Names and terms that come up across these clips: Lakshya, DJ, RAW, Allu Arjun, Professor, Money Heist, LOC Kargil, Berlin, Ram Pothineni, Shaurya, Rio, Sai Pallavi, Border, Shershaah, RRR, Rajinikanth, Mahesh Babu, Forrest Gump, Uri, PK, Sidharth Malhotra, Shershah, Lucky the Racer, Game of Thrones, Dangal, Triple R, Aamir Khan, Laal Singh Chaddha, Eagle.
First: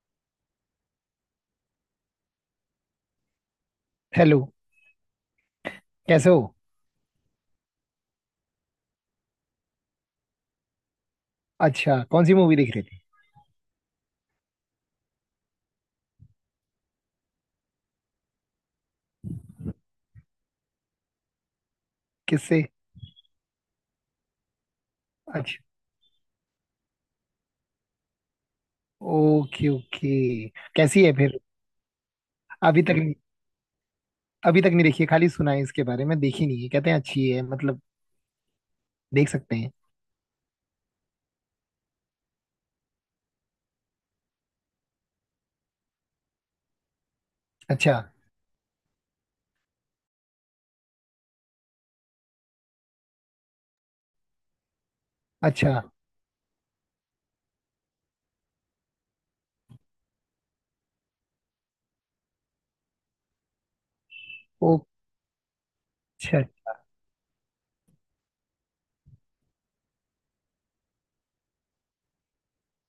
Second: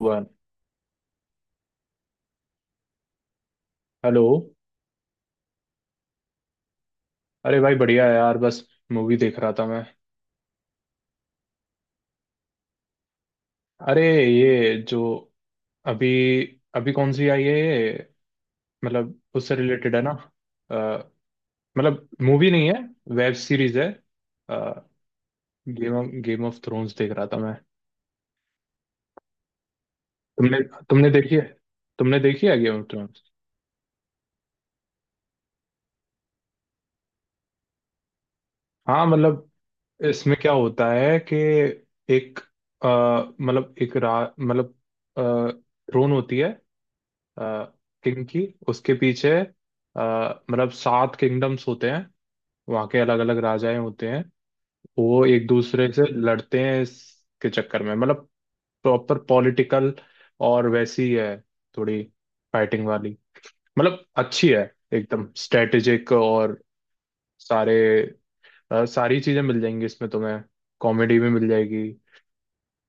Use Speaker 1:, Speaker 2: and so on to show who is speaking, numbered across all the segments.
Speaker 1: One. Hello.
Speaker 2: Hello. कैसे हो?
Speaker 1: अरे भाई, बढ़िया है यार, बस मूवी देख रहा था मैं।
Speaker 2: अच्छा, कौन सी मूवी देख रहे थे?
Speaker 1: अरे ये जो अभी अभी कौन सी आई है ये, मतलब उससे रिलेटेड है ना। अ, मतलब मूवी
Speaker 2: किससे?
Speaker 1: नहीं है, वेब सीरीज है।
Speaker 2: अच्छा।
Speaker 1: गेम ऑफ थ्रोन्स देख रहा था मैं।
Speaker 2: Okay okay.
Speaker 1: तुमने
Speaker 2: कैसी
Speaker 1: तुमने
Speaker 2: है
Speaker 1: देखी
Speaker 2: फिर?
Speaker 1: है? तुमने देखी है गेम
Speaker 2: अभी
Speaker 1: ऑफ
Speaker 2: तक नहीं।
Speaker 1: थ्रोन्स?
Speaker 2: अभी तक नहीं देखी है, खाली सुना है इसके बारे में, देखी नहीं है। कहते हैं अच्छी है, मतलब
Speaker 1: हाँ,
Speaker 2: देख
Speaker 1: मतलब
Speaker 2: सकते हैं।
Speaker 1: इसमें क्या होता है कि, एक अ, मतलब एक रा मतलब थ्रोन होती है
Speaker 2: अच्छा।
Speaker 1: किंग की, उसके पीछे। मतलब 7 किंगडम्स होते हैं, वहाँ के अलग अलग राजाएं होते हैं। वो एक
Speaker 2: अच्छा।
Speaker 1: दूसरे से लड़ते हैं इसके चक्कर में, मतलब प्रॉपर पॉलिटिकल और वैसी है, थोड़ी फाइटिंग वाली, मतलब अच्छी है।
Speaker 2: ओ।
Speaker 1: एकदम स्ट्रेटेजिक
Speaker 2: अच्छा।
Speaker 1: और सारे, सारी चीजें मिल जाएंगी इसमें तुम्हें। कॉमेडी भी मिल जाएगी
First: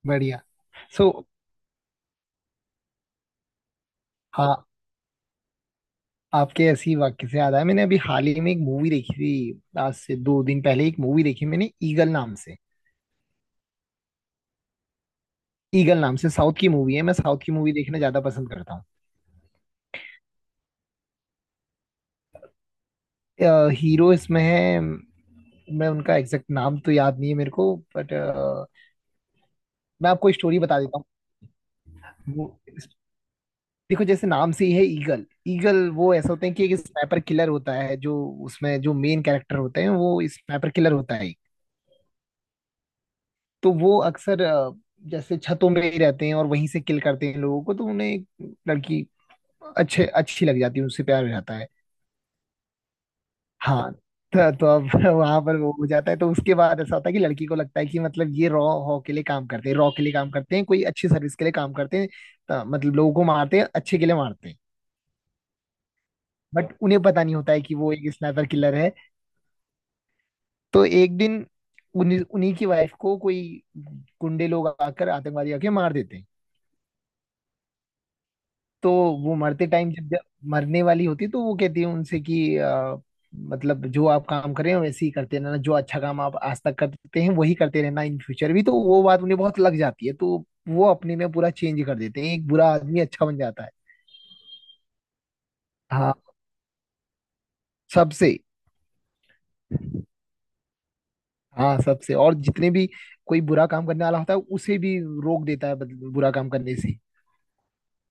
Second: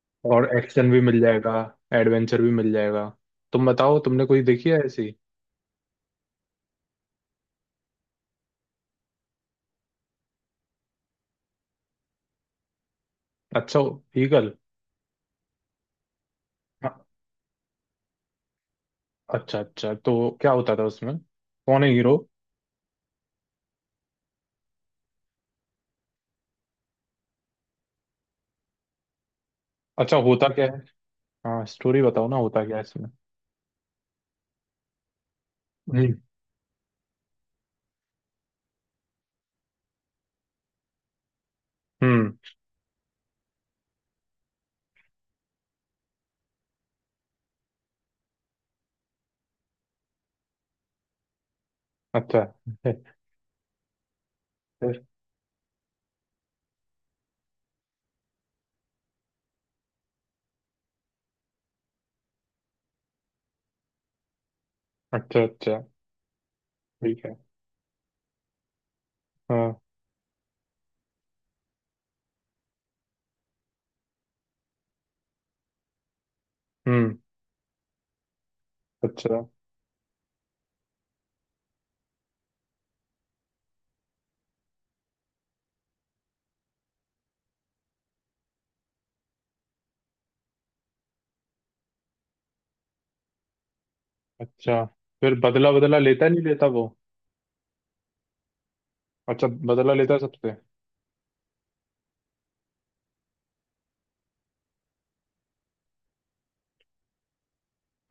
Speaker 2: बढ़िया।
Speaker 1: और एक्शन भी
Speaker 2: सो।
Speaker 1: मिल जाएगा, एडवेंचर भी मिल जाएगा। तुम बताओ, तुमने कोई
Speaker 2: हाँ।
Speaker 1: देखी है ऐसी?
Speaker 2: आपके ऐसी वाक्य से याद आया, मैंने अभी हाल ही में एक मूवी देखी थी। आज से दो दिन पहले एक मूवी देखी मैंने, ईगल नाम से।
Speaker 1: अच्छा, ईगल?
Speaker 2: ईगल नाम से, साउथ की मूवी है। मैं साउथ की मूवी देखना ज्यादा पसंद करता
Speaker 1: अच्छा अच्छा, तो क्या होता था उसमें? कौन है हीरो?
Speaker 2: हूँ। हीरो इसमें है, मैं उनका एग्जैक्ट नाम तो याद नहीं है मेरे को, बट मैं
Speaker 1: अच्छा,
Speaker 2: आपको
Speaker 1: होता
Speaker 2: स्टोरी
Speaker 1: क्या है?
Speaker 2: बता देता हूँ।
Speaker 1: हाँ, स्टोरी बताओ ना,
Speaker 2: वो
Speaker 1: होता क्या है इसमें?
Speaker 2: देखो, जैसे नाम से ही है ईगल। ईगल
Speaker 1: हम्म।
Speaker 2: वो ऐसा होते हैं कि एक स्नाइपर किलर होता है जो उसमें, जो मेन कैरेक्टर होते हैं वो स्नाइपर किलर होता है।
Speaker 1: हम्म।
Speaker 2: तो वो अक्सर जैसे छतों में ही रहते हैं और वहीं से किल करते हैं लोगों को। तो उन्हें एक लड़की अच्छे अच्छी लग जाती है, उनसे प्यार हो जाता है।
Speaker 1: अच्छा।
Speaker 2: हाँ, तो अब
Speaker 1: फिर?
Speaker 2: वहां पर वो हो जाता है। तो उसके बाद ऐसा होता है कि लड़की को लगता है कि मतलब ये रॉ हॉ के लिए काम करते हैं, रॉ के लिए काम करते हैं, कोई अच्छी सर्विस के लिए काम करते हैं, तो मतलब लोगों को मारते हैं, अच्छे के लिए मारते हैं।
Speaker 1: अच्छा अच्छा।
Speaker 2: बट उन्हें पता
Speaker 1: ठीक है।
Speaker 2: नहीं होता है कि वो एक स्नाइपर किलर है।
Speaker 1: हाँ।
Speaker 2: तो एक दिन उन्हीं उन्हीं की वाइफ को कोई गुंडे लोग आकर, आतंकवादी आके मार देते हैं।
Speaker 1: हम्म।
Speaker 2: तो वो
Speaker 1: अच्छा
Speaker 2: मरते टाइम, जब जब मरने वाली होती तो वो कहती है उनसे कि मतलब जो आप काम कर रहे हैं वैसे ही करते रहना, जो अच्छा काम आप आज तक करते हैं वही करते रहना इन फ्यूचर भी। तो वो बात उन्हें बहुत लग जाती है, तो वो अपने में पूरा चेंज कर देते हैं, एक बुरा आदमी अच्छा बन जाता है।
Speaker 1: अच्छा। फिर, बदला बदला
Speaker 2: हाँ
Speaker 1: लेता नहीं लेता वो?
Speaker 2: सबसे
Speaker 1: अच्छा, बदला लेता है सबसे।
Speaker 2: हाँ सबसे और जितने भी कोई बुरा काम करने वाला होता है उसे भी रोक देता है बुरा काम करने से।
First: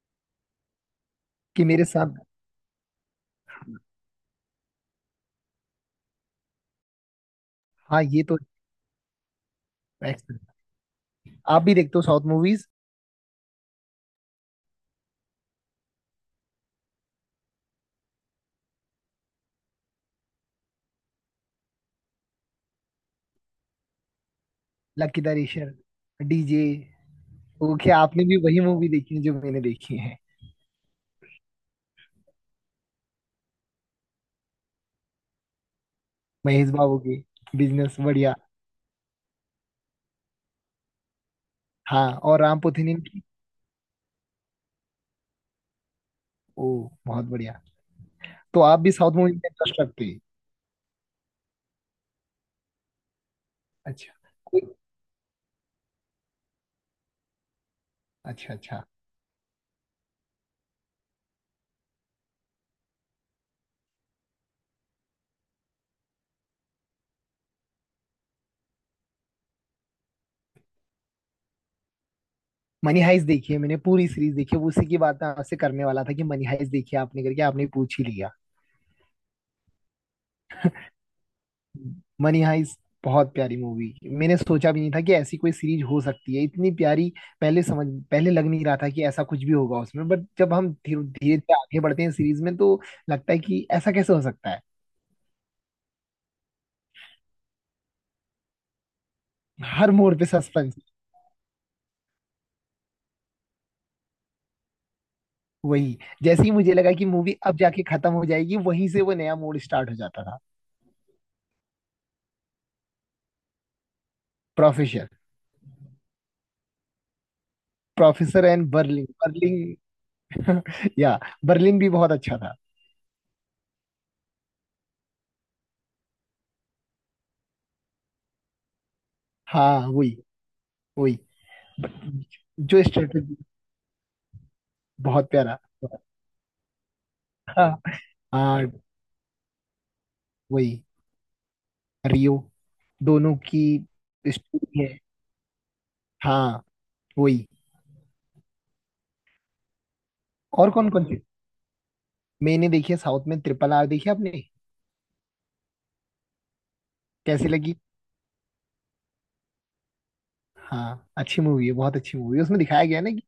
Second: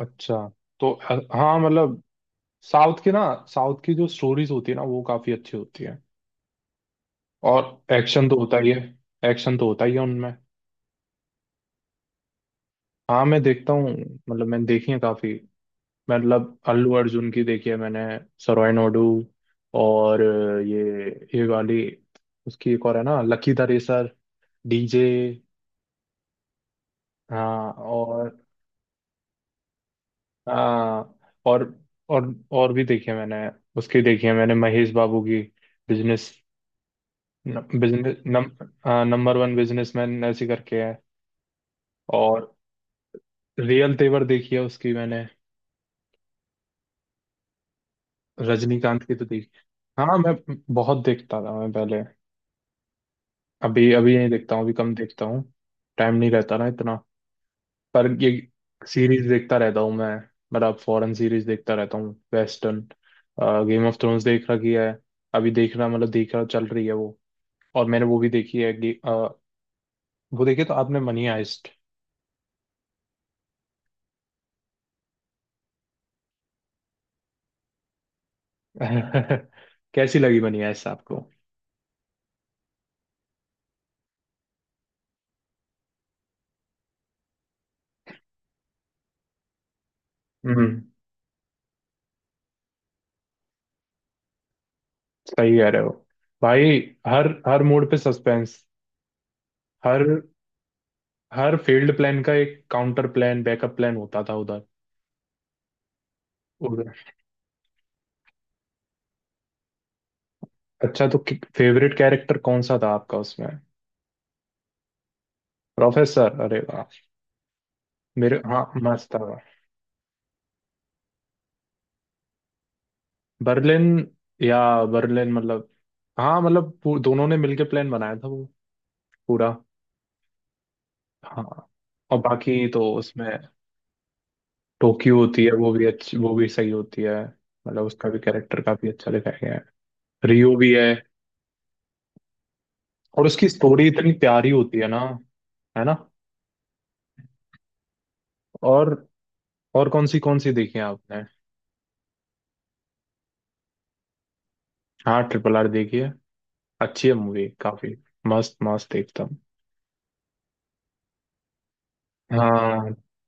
Speaker 1: अच्छा। तो हाँ,
Speaker 2: कि मेरे
Speaker 1: मतलब
Speaker 2: साथ।
Speaker 1: साउथ की ना, साउथ की जो स्टोरीज होती है ना वो काफी अच्छी होती है। और
Speaker 2: हाँ ये
Speaker 1: एक्शन तो
Speaker 2: तो।
Speaker 1: होता ही है, एक्शन तो होता ही है उनमें।
Speaker 2: एक्सपेक्ट- आप भी देखते हो साउथ मूवीज?
Speaker 1: हाँ, मैं देखता हूँ, मतलब मैंने देखी है काफी। मतलब अल्लू अर्जुन की देखी है मैंने, सरोय नोडू। और ये ये वाली, उसकी एक और है ना, lucky the racer, DJ.
Speaker 2: Lucky the racer, DJ.
Speaker 1: हाँ।
Speaker 2: ओके, आपने
Speaker 1: और
Speaker 2: भी वही मूवी देखी है जो मैंने देखी है।
Speaker 1: हाँ, और और भी देखी है मैंने। उसकी देखी है मैंने, महेश बाबू की, बिजनेस।
Speaker 2: महेश बाबू की बिजनेस,
Speaker 1: बिजनेस
Speaker 2: बढ़िया।
Speaker 1: हाँ, नंबर वन बिजनेसमैन ऐसी करके है।
Speaker 2: हाँ, और
Speaker 1: और
Speaker 2: राम पोथीनियम की।
Speaker 1: रियल तेवर देखी है उसकी मैंने,
Speaker 2: ओ, बहुत बढ़िया। तो आप भी
Speaker 1: रजनीकांत
Speaker 2: साउथ
Speaker 1: की तो
Speaker 2: मूवी में
Speaker 1: देखी।
Speaker 2: इंटरेस्ट रखते
Speaker 1: हाँ,
Speaker 2: हैं?
Speaker 1: मैं बहुत देखता था मैं पहले, अभी
Speaker 2: अच्छा।
Speaker 1: अभी नहीं देखता
Speaker 2: कोई?
Speaker 1: हूँ, अभी कम देखता हूँ। टाइम नहीं रहता ना इतना। पर ये
Speaker 2: अच्छा अच्छा।
Speaker 1: सीरीज देखता रहता हूँ मैं, मतलब फॉरेन सीरीज देखता रहता हूँ, वेस्टर्न। गेम ऑफ थ्रोन्स देख रखी है, अभी देखना मतलब देख रहा, चल रही है वो। और मैंने वो भी देखी है, वो देखी तो आपने मनी हाइस्ट?
Speaker 2: मनी हाइस्ट देखी है मैंने, पूरी सीरीज देखी है। उसी की बात मैं आपसे करने वाला था कि मनी हाइस्ट देखी है आपने करके, आपने पूछ ही लिया।
Speaker 1: कैसी लगी मनी हाइस्ट आपको?
Speaker 2: मनी हाइस्ट बहुत प्यारी मूवी। मैंने सोचा भी नहीं था कि ऐसी कोई सीरीज हो सकती है इतनी प्यारी। पहले समझ, पहले लग नहीं रहा था कि ऐसा कुछ भी होगा उसमें। बट जब हम
Speaker 1: हम्म।
Speaker 2: धीरे धीरे धीरे आगे बढ़ते हैं सीरीज में, तो लगता है कि ऐसा कैसे हो सकता है।
Speaker 1: सही कह रहे हो भाई, हर हर मोड पे सस्पेंस।
Speaker 2: हर
Speaker 1: हर
Speaker 2: मोड़ पे सस्पेंस।
Speaker 1: हर फील्ड, प्लान का एक काउंटर प्लान, बैकअप प्लान होता था
Speaker 2: वही। जैसे ही मुझे लगा
Speaker 1: उधर।
Speaker 2: कि मूवी अब जाके खत्म हो जाएगी, वहीं से वो नया मोड़ स्टार्ट हो जाता था।
Speaker 1: अच्छा, तो फेवरेट कैरेक्टर कौन सा था आपका उसमें?
Speaker 2: प्रोफेसर।
Speaker 1: प्रोफेसर, अरे वाह। मेरे,
Speaker 2: प्रोफेसर
Speaker 1: हाँ,
Speaker 2: एंड
Speaker 1: मस्त
Speaker 2: बर्लिन।
Speaker 1: था।
Speaker 2: बर्लिन या बर्लिन भी बहुत अच्छा था।
Speaker 1: बर्लिन या बर्लिन, मतलब, हाँ मतलब, दोनों ने मिलके प्लान बनाया था वो पूरा।
Speaker 2: हाँ वही। वही।
Speaker 1: हाँ। और बाकी तो
Speaker 2: जो
Speaker 1: उसमें
Speaker 2: स्ट्रेटेजी।
Speaker 1: टोक्यो
Speaker 2: बहुत
Speaker 1: होती है,
Speaker 2: प्यारा।
Speaker 1: वो भी अच्छी, वो भी सही होती है।
Speaker 2: हाँ।
Speaker 1: मतलब उसका भी कैरेक्टर
Speaker 2: हाँ
Speaker 1: काफी अच्छा दिखाया गया है। रियो भी
Speaker 2: वही।
Speaker 1: है।
Speaker 2: रियो।
Speaker 1: और
Speaker 2: दोनों
Speaker 1: उसकी
Speaker 2: की
Speaker 1: स्टोरी इतनी प्यारी होती
Speaker 2: स्टोरी
Speaker 1: है
Speaker 2: है।
Speaker 1: ना, है ना।
Speaker 2: हाँ वही।
Speaker 1: और और कौन सी
Speaker 2: और
Speaker 1: देखी है
Speaker 2: कौन कौन सी,
Speaker 1: आपने?
Speaker 2: मैंने देखी है साउथ में? ट्रिपल आर देखी है आपने?
Speaker 1: हाँ, RRR देखी है, अच्छी है मूवी
Speaker 2: कैसी लगी?
Speaker 1: काफी। मस्त मस्त एकदम।
Speaker 2: हाँ, अच्छी मूवी है, बहुत अच्छी मूवी है। उसमें दिखाया
Speaker 1: हाँ।
Speaker 2: गया है ना कि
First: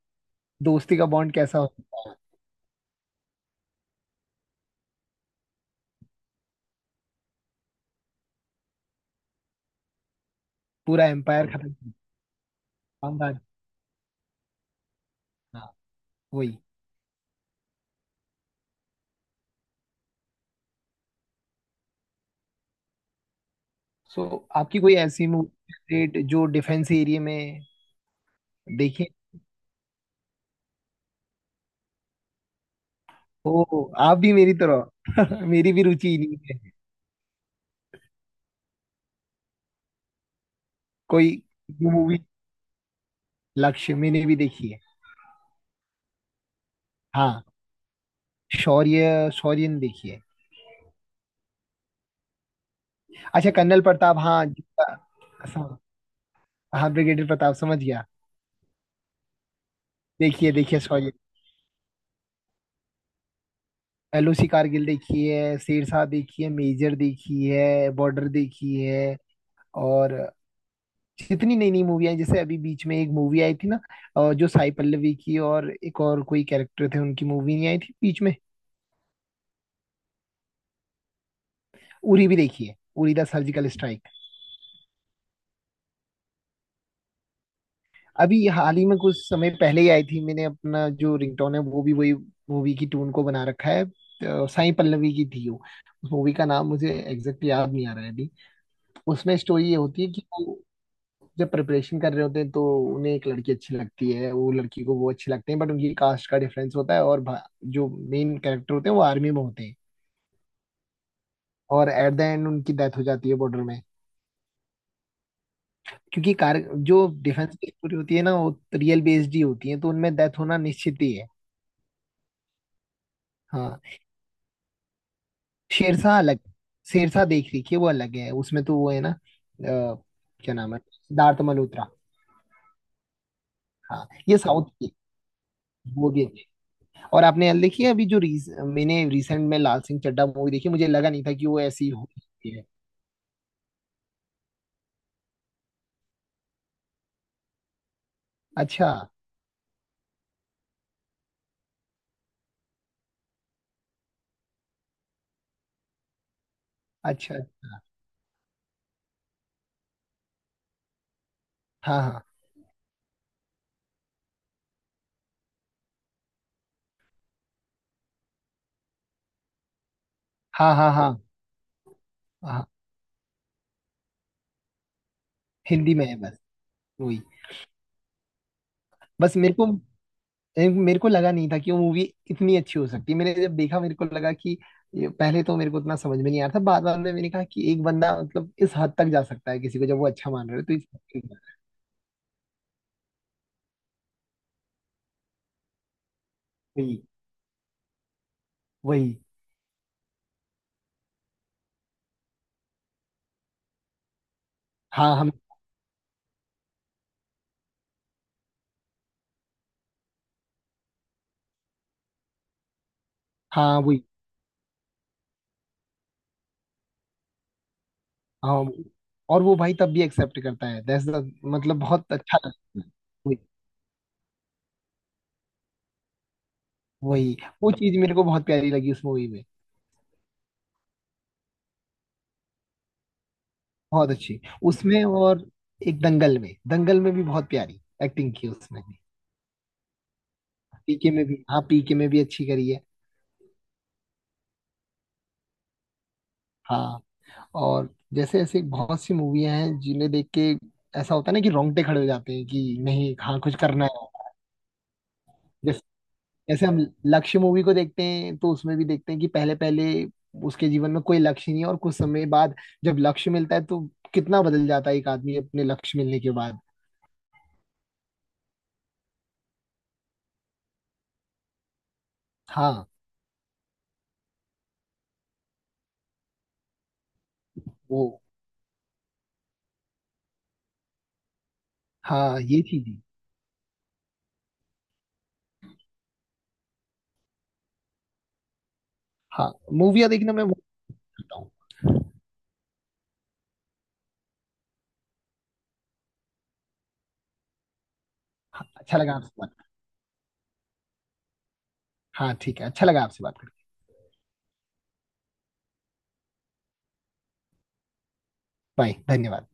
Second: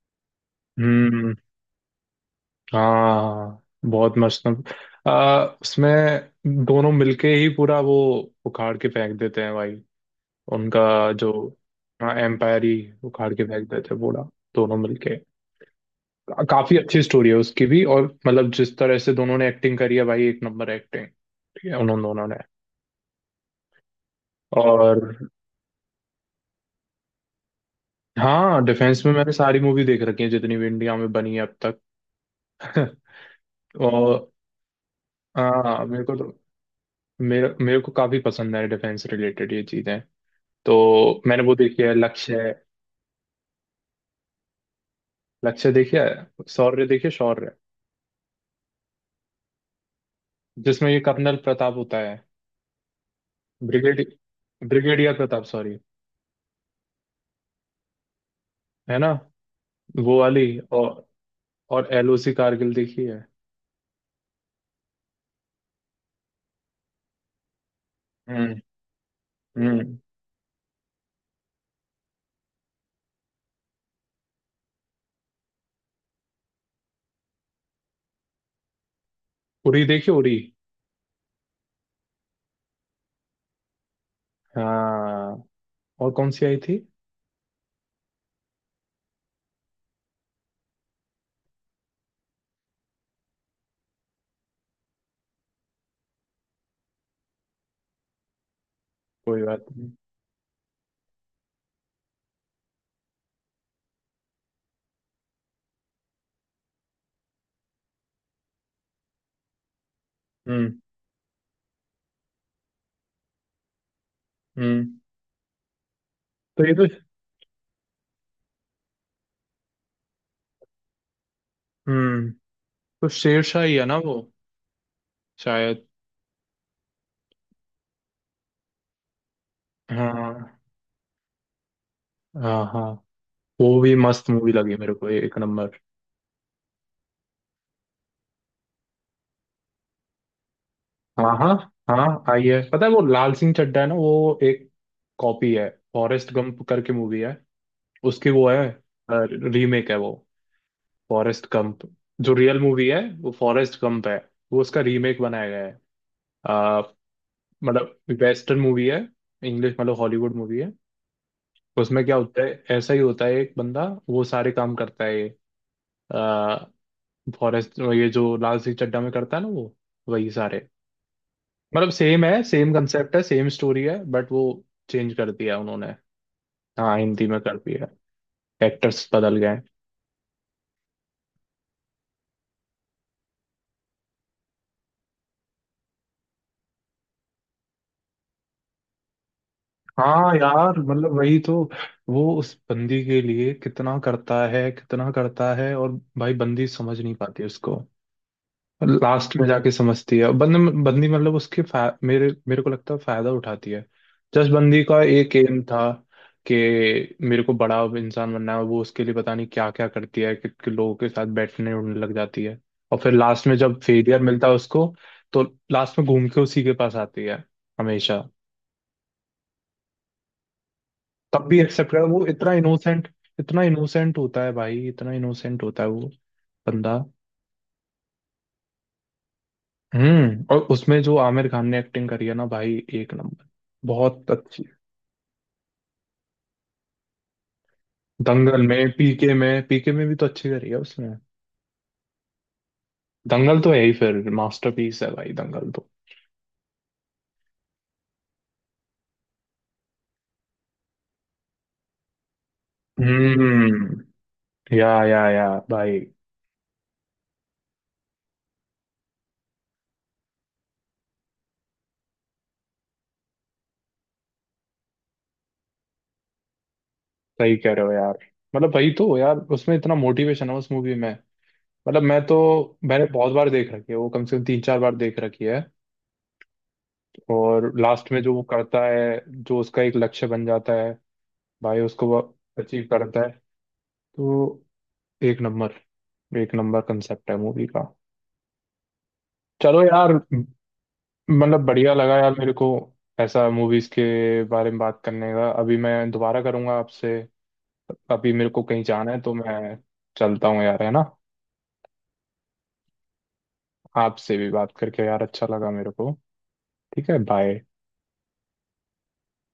Speaker 2: दोस्ती का बॉन्ड
Speaker 1: हम्म।
Speaker 2: कैसा होता है।
Speaker 1: हाँ, बहुत मस्त। उसमें दोनों मिलके ही पूरा वो उखाड़ के फेंक देते हैं भाई। उनका
Speaker 2: पूरा
Speaker 1: जो,
Speaker 2: एम्पायर खत्म,
Speaker 1: हाँ एम्पायर ही, उखाड़
Speaker 2: खानदान।
Speaker 1: के फेंक देते हैं पूरा, दोनों मिलके।
Speaker 2: हाँ वही।
Speaker 1: काफी अच्छी स्टोरी है उसकी भी। और मतलब जिस तरह से दोनों ने एक्टिंग करी है भाई, एक नंबर एक्टिंग। ठीक है उन्होंने दोनों ने।
Speaker 2: सो, आपकी कोई
Speaker 1: और
Speaker 2: ऐसी मूवी जो डिफेंस एरिया में?
Speaker 1: हाँ, डिफेंस
Speaker 2: देखे।
Speaker 1: में मैंने सारी मूवी देख रखी है, जितनी भी इंडिया में बनी है अब तक।
Speaker 2: ओ, आप
Speaker 1: और
Speaker 2: भी मेरी तरह मेरी भी
Speaker 1: हाँ, मेरे को
Speaker 2: रुचि इन्हीं
Speaker 1: तो,
Speaker 2: में है।
Speaker 1: मेरे मेरे को काफी पसंद है डिफेंस रिलेटेड ये चीजें। तो
Speaker 2: कोई
Speaker 1: मैंने वो देखी है,
Speaker 2: मूवी?
Speaker 1: लक्ष्य।
Speaker 2: लक्ष्य मैंने भी देखी है।
Speaker 1: लक्ष्य देखी है, शौर्य देखी है,
Speaker 2: हाँ,
Speaker 1: शौर्य,
Speaker 2: शौर्य शौर्य ने देखी है।
Speaker 1: जिसमें ये कर्नल प्रताप होता है,
Speaker 2: अच्छा, कर्नल
Speaker 1: ब्रिगेड
Speaker 2: प्रताप, हाँ,
Speaker 1: ब्रिगेडियर प्रताप सॉरी,
Speaker 2: हाँ ब्रिगेडियर प्रताप समझ गया।
Speaker 1: है ना वो वाली।
Speaker 2: देखिए देखिए
Speaker 1: और
Speaker 2: सॉरी।
Speaker 1: और एलओसी कारगिल देखी है।
Speaker 2: एलओसी कारगिल देखी है, शेरशाह देखी है, मेजर देखी है, बॉर्डर
Speaker 1: हम्म।
Speaker 2: देखी है।
Speaker 1: हम्म।
Speaker 2: और जितनी नई नई मूवी आई, जैसे अभी बीच में एक मूवी आई थी ना, जो साई पल्लवी की और एक और कोई कैरेक्टर थे, उनकी मूवी नहीं आई थी बीच में?
Speaker 1: उरी देखी, उरी।
Speaker 2: उरी भी देखी है, उरी द सर्जिकल स्ट्राइक।
Speaker 1: हाँ। और कौन सी आई थी?
Speaker 2: अभी हाल ही में, कुछ समय पहले ही आई थी। मैंने अपना जो रिंगटोन है, वो भी वही मूवी की टून को बना रखा है। तो साई पल्लवी की थी वो। उस मूवी का नाम मुझे एग्जैक्ट याद नहीं आ रहा है अभी। उसमें
Speaker 1: कोई बात
Speaker 2: स्टोरी ये
Speaker 1: नहीं।
Speaker 2: होती है कि वो जब प्रिपरेशन कर रहे होते हैं तो उन्हें एक लड़की अच्छी लगती है, वो लड़की को वो अच्छी लगते हैं, बट उनकी कास्ट का डिफरेंस होता है। और जो मेन कैरेक्टर होते हैं वो आर्मी में होते हैं।
Speaker 1: हम्म।
Speaker 2: और एट द एंड उनकी डेथ हो जाती है बॉर्डर में।
Speaker 1: हम्म।
Speaker 2: क्योंकि कार
Speaker 1: तो ये तो।
Speaker 2: जो डिफेंस की स्टोरी होती है ना, वो रियल बेस्ड ही होती है, तो उनमें डेथ होना निश्चित ही है।
Speaker 1: हम्म। तो शेरशाह ही
Speaker 2: हाँ।
Speaker 1: है ना वो, शायद।
Speaker 2: शेरशाह अलग। शेरशाह देख रही है वो अलग है। उसमें तो वो है ना,
Speaker 1: हाँ
Speaker 2: क्या नाम है, सिद्धार्थ मल्होत्रा।
Speaker 1: हाँ हाँ, वो भी
Speaker 2: हाँ
Speaker 1: मस्त
Speaker 2: ये
Speaker 1: मूवी
Speaker 2: साउथ
Speaker 1: लगी
Speaker 2: की है,
Speaker 1: मेरे को, एक नंबर।
Speaker 2: वो भी अच्छी है। और आपने यार देखी है अभी जो मैंने रिसेंट में लाल सिंह चड्ढा मूवी देखी, मुझे लगा नहीं था
Speaker 1: हाँ
Speaker 2: कि
Speaker 1: हाँ
Speaker 2: वो ऐसी हो
Speaker 1: हाँ, आई
Speaker 2: सकती
Speaker 1: है
Speaker 2: है।
Speaker 1: पता है। वो लाल सिंह चड्ढा है ना वो, एक कॉपी है। फॉरेस्ट गंप करके मूवी है, उसकी वो है,
Speaker 2: अच्छा।
Speaker 1: रीमेक है वो। फॉरेस्ट गंप जो रियल मूवी है, वो फॉरेस्ट गंप है, वो उसका रीमेक बनाया गया है। आ,
Speaker 2: अच्छा।
Speaker 1: मतलब वेस्टर्न मूवी है, इंग्लिश मतलब हॉलीवुड मूवी है। उसमें क्या
Speaker 2: हाँ
Speaker 1: होता है, ऐसा ही होता है, एक बंदा वो सारे काम करता है आ, फॉरेस्ट, ये जो लाल सिंह चड्ढा में करता है ना वो वही सारे,
Speaker 2: हाँ हाँ हाँ। हाँ।
Speaker 1: मतलब सेम है,
Speaker 2: हाँ,
Speaker 1: सेम कंसेप्ट है, सेम स्टोरी है, बट वो चेंज कर दिया है उन्होंने।
Speaker 2: हिंदी में है बस।
Speaker 1: हाँ,
Speaker 2: वही।
Speaker 1: हिंदी में कर दिया, एक्टर्स
Speaker 2: बस
Speaker 1: बदल गए
Speaker 2: मेरे
Speaker 1: हैं।
Speaker 2: को, मेरे को लगा नहीं था कि वो मूवी इतनी अच्छी हो सकती है। मैंने जब देखा, मेरे को लगा कि पहले तो मेरे को उतना समझ में नहीं आ रहा था, बाद बाद में मैंने कहा कि एक बंदा मतलब इस हद तक जा सकता है, किसी को जब वो अच्छा
Speaker 1: हाँ
Speaker 2: मान रहे हो तो
Speaker 1: यार,
Speaker 2: इस हद
Speaker 1: मतलब
Speaker 2: तक जा-।
Speaker 1: वही तो, वो उस बंदी के लिए कितना करता है, कितना करता है। और भाई, बंदी समझ
Speaker 2: वही।
Speaker 1: नहीं पाती उसको,
Speaker 2: वही।
Speaker 1: लास्ट में जाके समझती है। बंदी मतलब मेरे मेरे को लगता है, फायदा उठाती है। जस्ट बंदी का
Speaker 2: हाँ हम।
Speaker 1: एक एम था कि मेरे को बड़ा इंसान बनना है, वो उसके लिए पता नहीं क्या क्या करती है, कि लोगों के साथ बैठने उठने लग जाती है। और फिर लास्ट में
Speaker 2: हाँ
Speaker 1: जब
Speaker 2: वही।
Speaker 1: फेलियर मिलता है उसको, तो लास्ट में घूम के उसी के पास आती है हमेशा।
Speaker 2: हाँ वही। और वो भाई तब भी एक्सेप्ट करता है, दैट्स द,
Speaker 1: तब भी
Speaker 2: मतलब
Speaker 1: एक्सेप्ट कर,
Speaker 2: बहुत
Speaker 1: वो
Speaker 2: अच्छा
Speaker 1: इतना
Speaker 2: लगता है।
Speaker 1: इनोसेंट,
Speaker 2: वही।
Speaker 1: इतना इनोसेंट होता है भाई, इतना इनोसेंट होता है वो बंदा।
Speaker 2: वही। वो चीज मेरे को बहुत प्यारी लगी उस मूवी में।
Speaker 1: हम्म। और उसमें जो आमिर खान ने एक्टिंग करी है ना भाई, एक नंबर,
Speaker 2: बहुत
Speaker 1: बहुत
Speaker 2: अच्छी
Speaker 1: अच्छी।
Speaker 2: उसमें। और एक दंगल में भी बहुत प्यारी एक्टिंग की
Speaker 1: दंगल
Speaker 2: उसने।
Speaker 1: में, पीके में, पीके में भी तो अच्छी करी है उसने।
Speaker 2: पीके में भी, हाँ पीके में भी अच्छी करी है।
Speaker 1: दंगल तो है ही, फिर मास्टरपीस है भाई दंगल तो।
Speaker 2: हाँ। और जैसे ऐसे बहुत सी मूवियां हैं जिन्हें देख के ऐसा होता है ना कि रोंगटे खड़े हो जाते हैं कि नहीं, हाँ कुछ करना है।
Speaker 1: हम्म। या
Speaker 2: जैसे,
Speaker 1: भाई,
Speaker 2: जैसे हम लक्ष्य मूवी को देखते हैं, तो उसमें भी देखते हैं कि पहले पहले उसके जीवन में कोई लक्ष्य नहीं है, और कुछ समय बाद जब लक्ष्य मिलता है तो कितना बदल जाता है एक आदमी अपने लक्ष्य मिलने के बाद।
Speaker 1: सही कह रहे हो यार। मतलब भाई तो यार, उसमें इतना मोटिवेशन है उस मूवी में। मतलब मैं तो,
Speaker 2: हाँ
Speaker 1: मैंने बहुत बार देख रखी है वो, कम से कम 3-4 बार देख रखी है। और लास्ट
Speaker 2: वो।
Speaker 1: में जो वो करता है, जो उसका एक लक्ष्य बन जाता है भाई, उसको वो
Speaker 2: हाँ ये
Speaker 1: अचीव
Speaker 2: चीज है।
Speaker 1: करता है। तो एक नंबर, एक नंबर कंसेप्ट है मूवी का।
Speaker 2: हाँ,
Speaker 1: चलो
Speaker 2: मूवियाँ
Speaker 1: यार,
Speaker 2: देखना मैं वो करता हूँ।
Speaker 1: मतलब बढ़िया लगा यार मेरे को, ऐसा मूवीज के बारे में बात करने का। अभी मैं दोबारा करूंगा आपसे, अभी मेरे को
Speaker 2: हाँ,
Speaker 1: कहीं
Speaker 2: अच्छा
Speaker 1: जाना
Speaker 2: लगा
Speaker 1: है
Speaker 2: आपसे
Speaker 1: तो मैं
Speaker 2: बात।
Speaker 1: चलता हूँ यार, है ना।
Speaker 2: हाँ ठीक है, अच्छा लगा आपसे बात करके।
Speaker 1: आपसे भी बात करके यार अच्छा लगा मेरे को। ठीक है, बाय।
Speaker 2: बाय, धन्यवाद।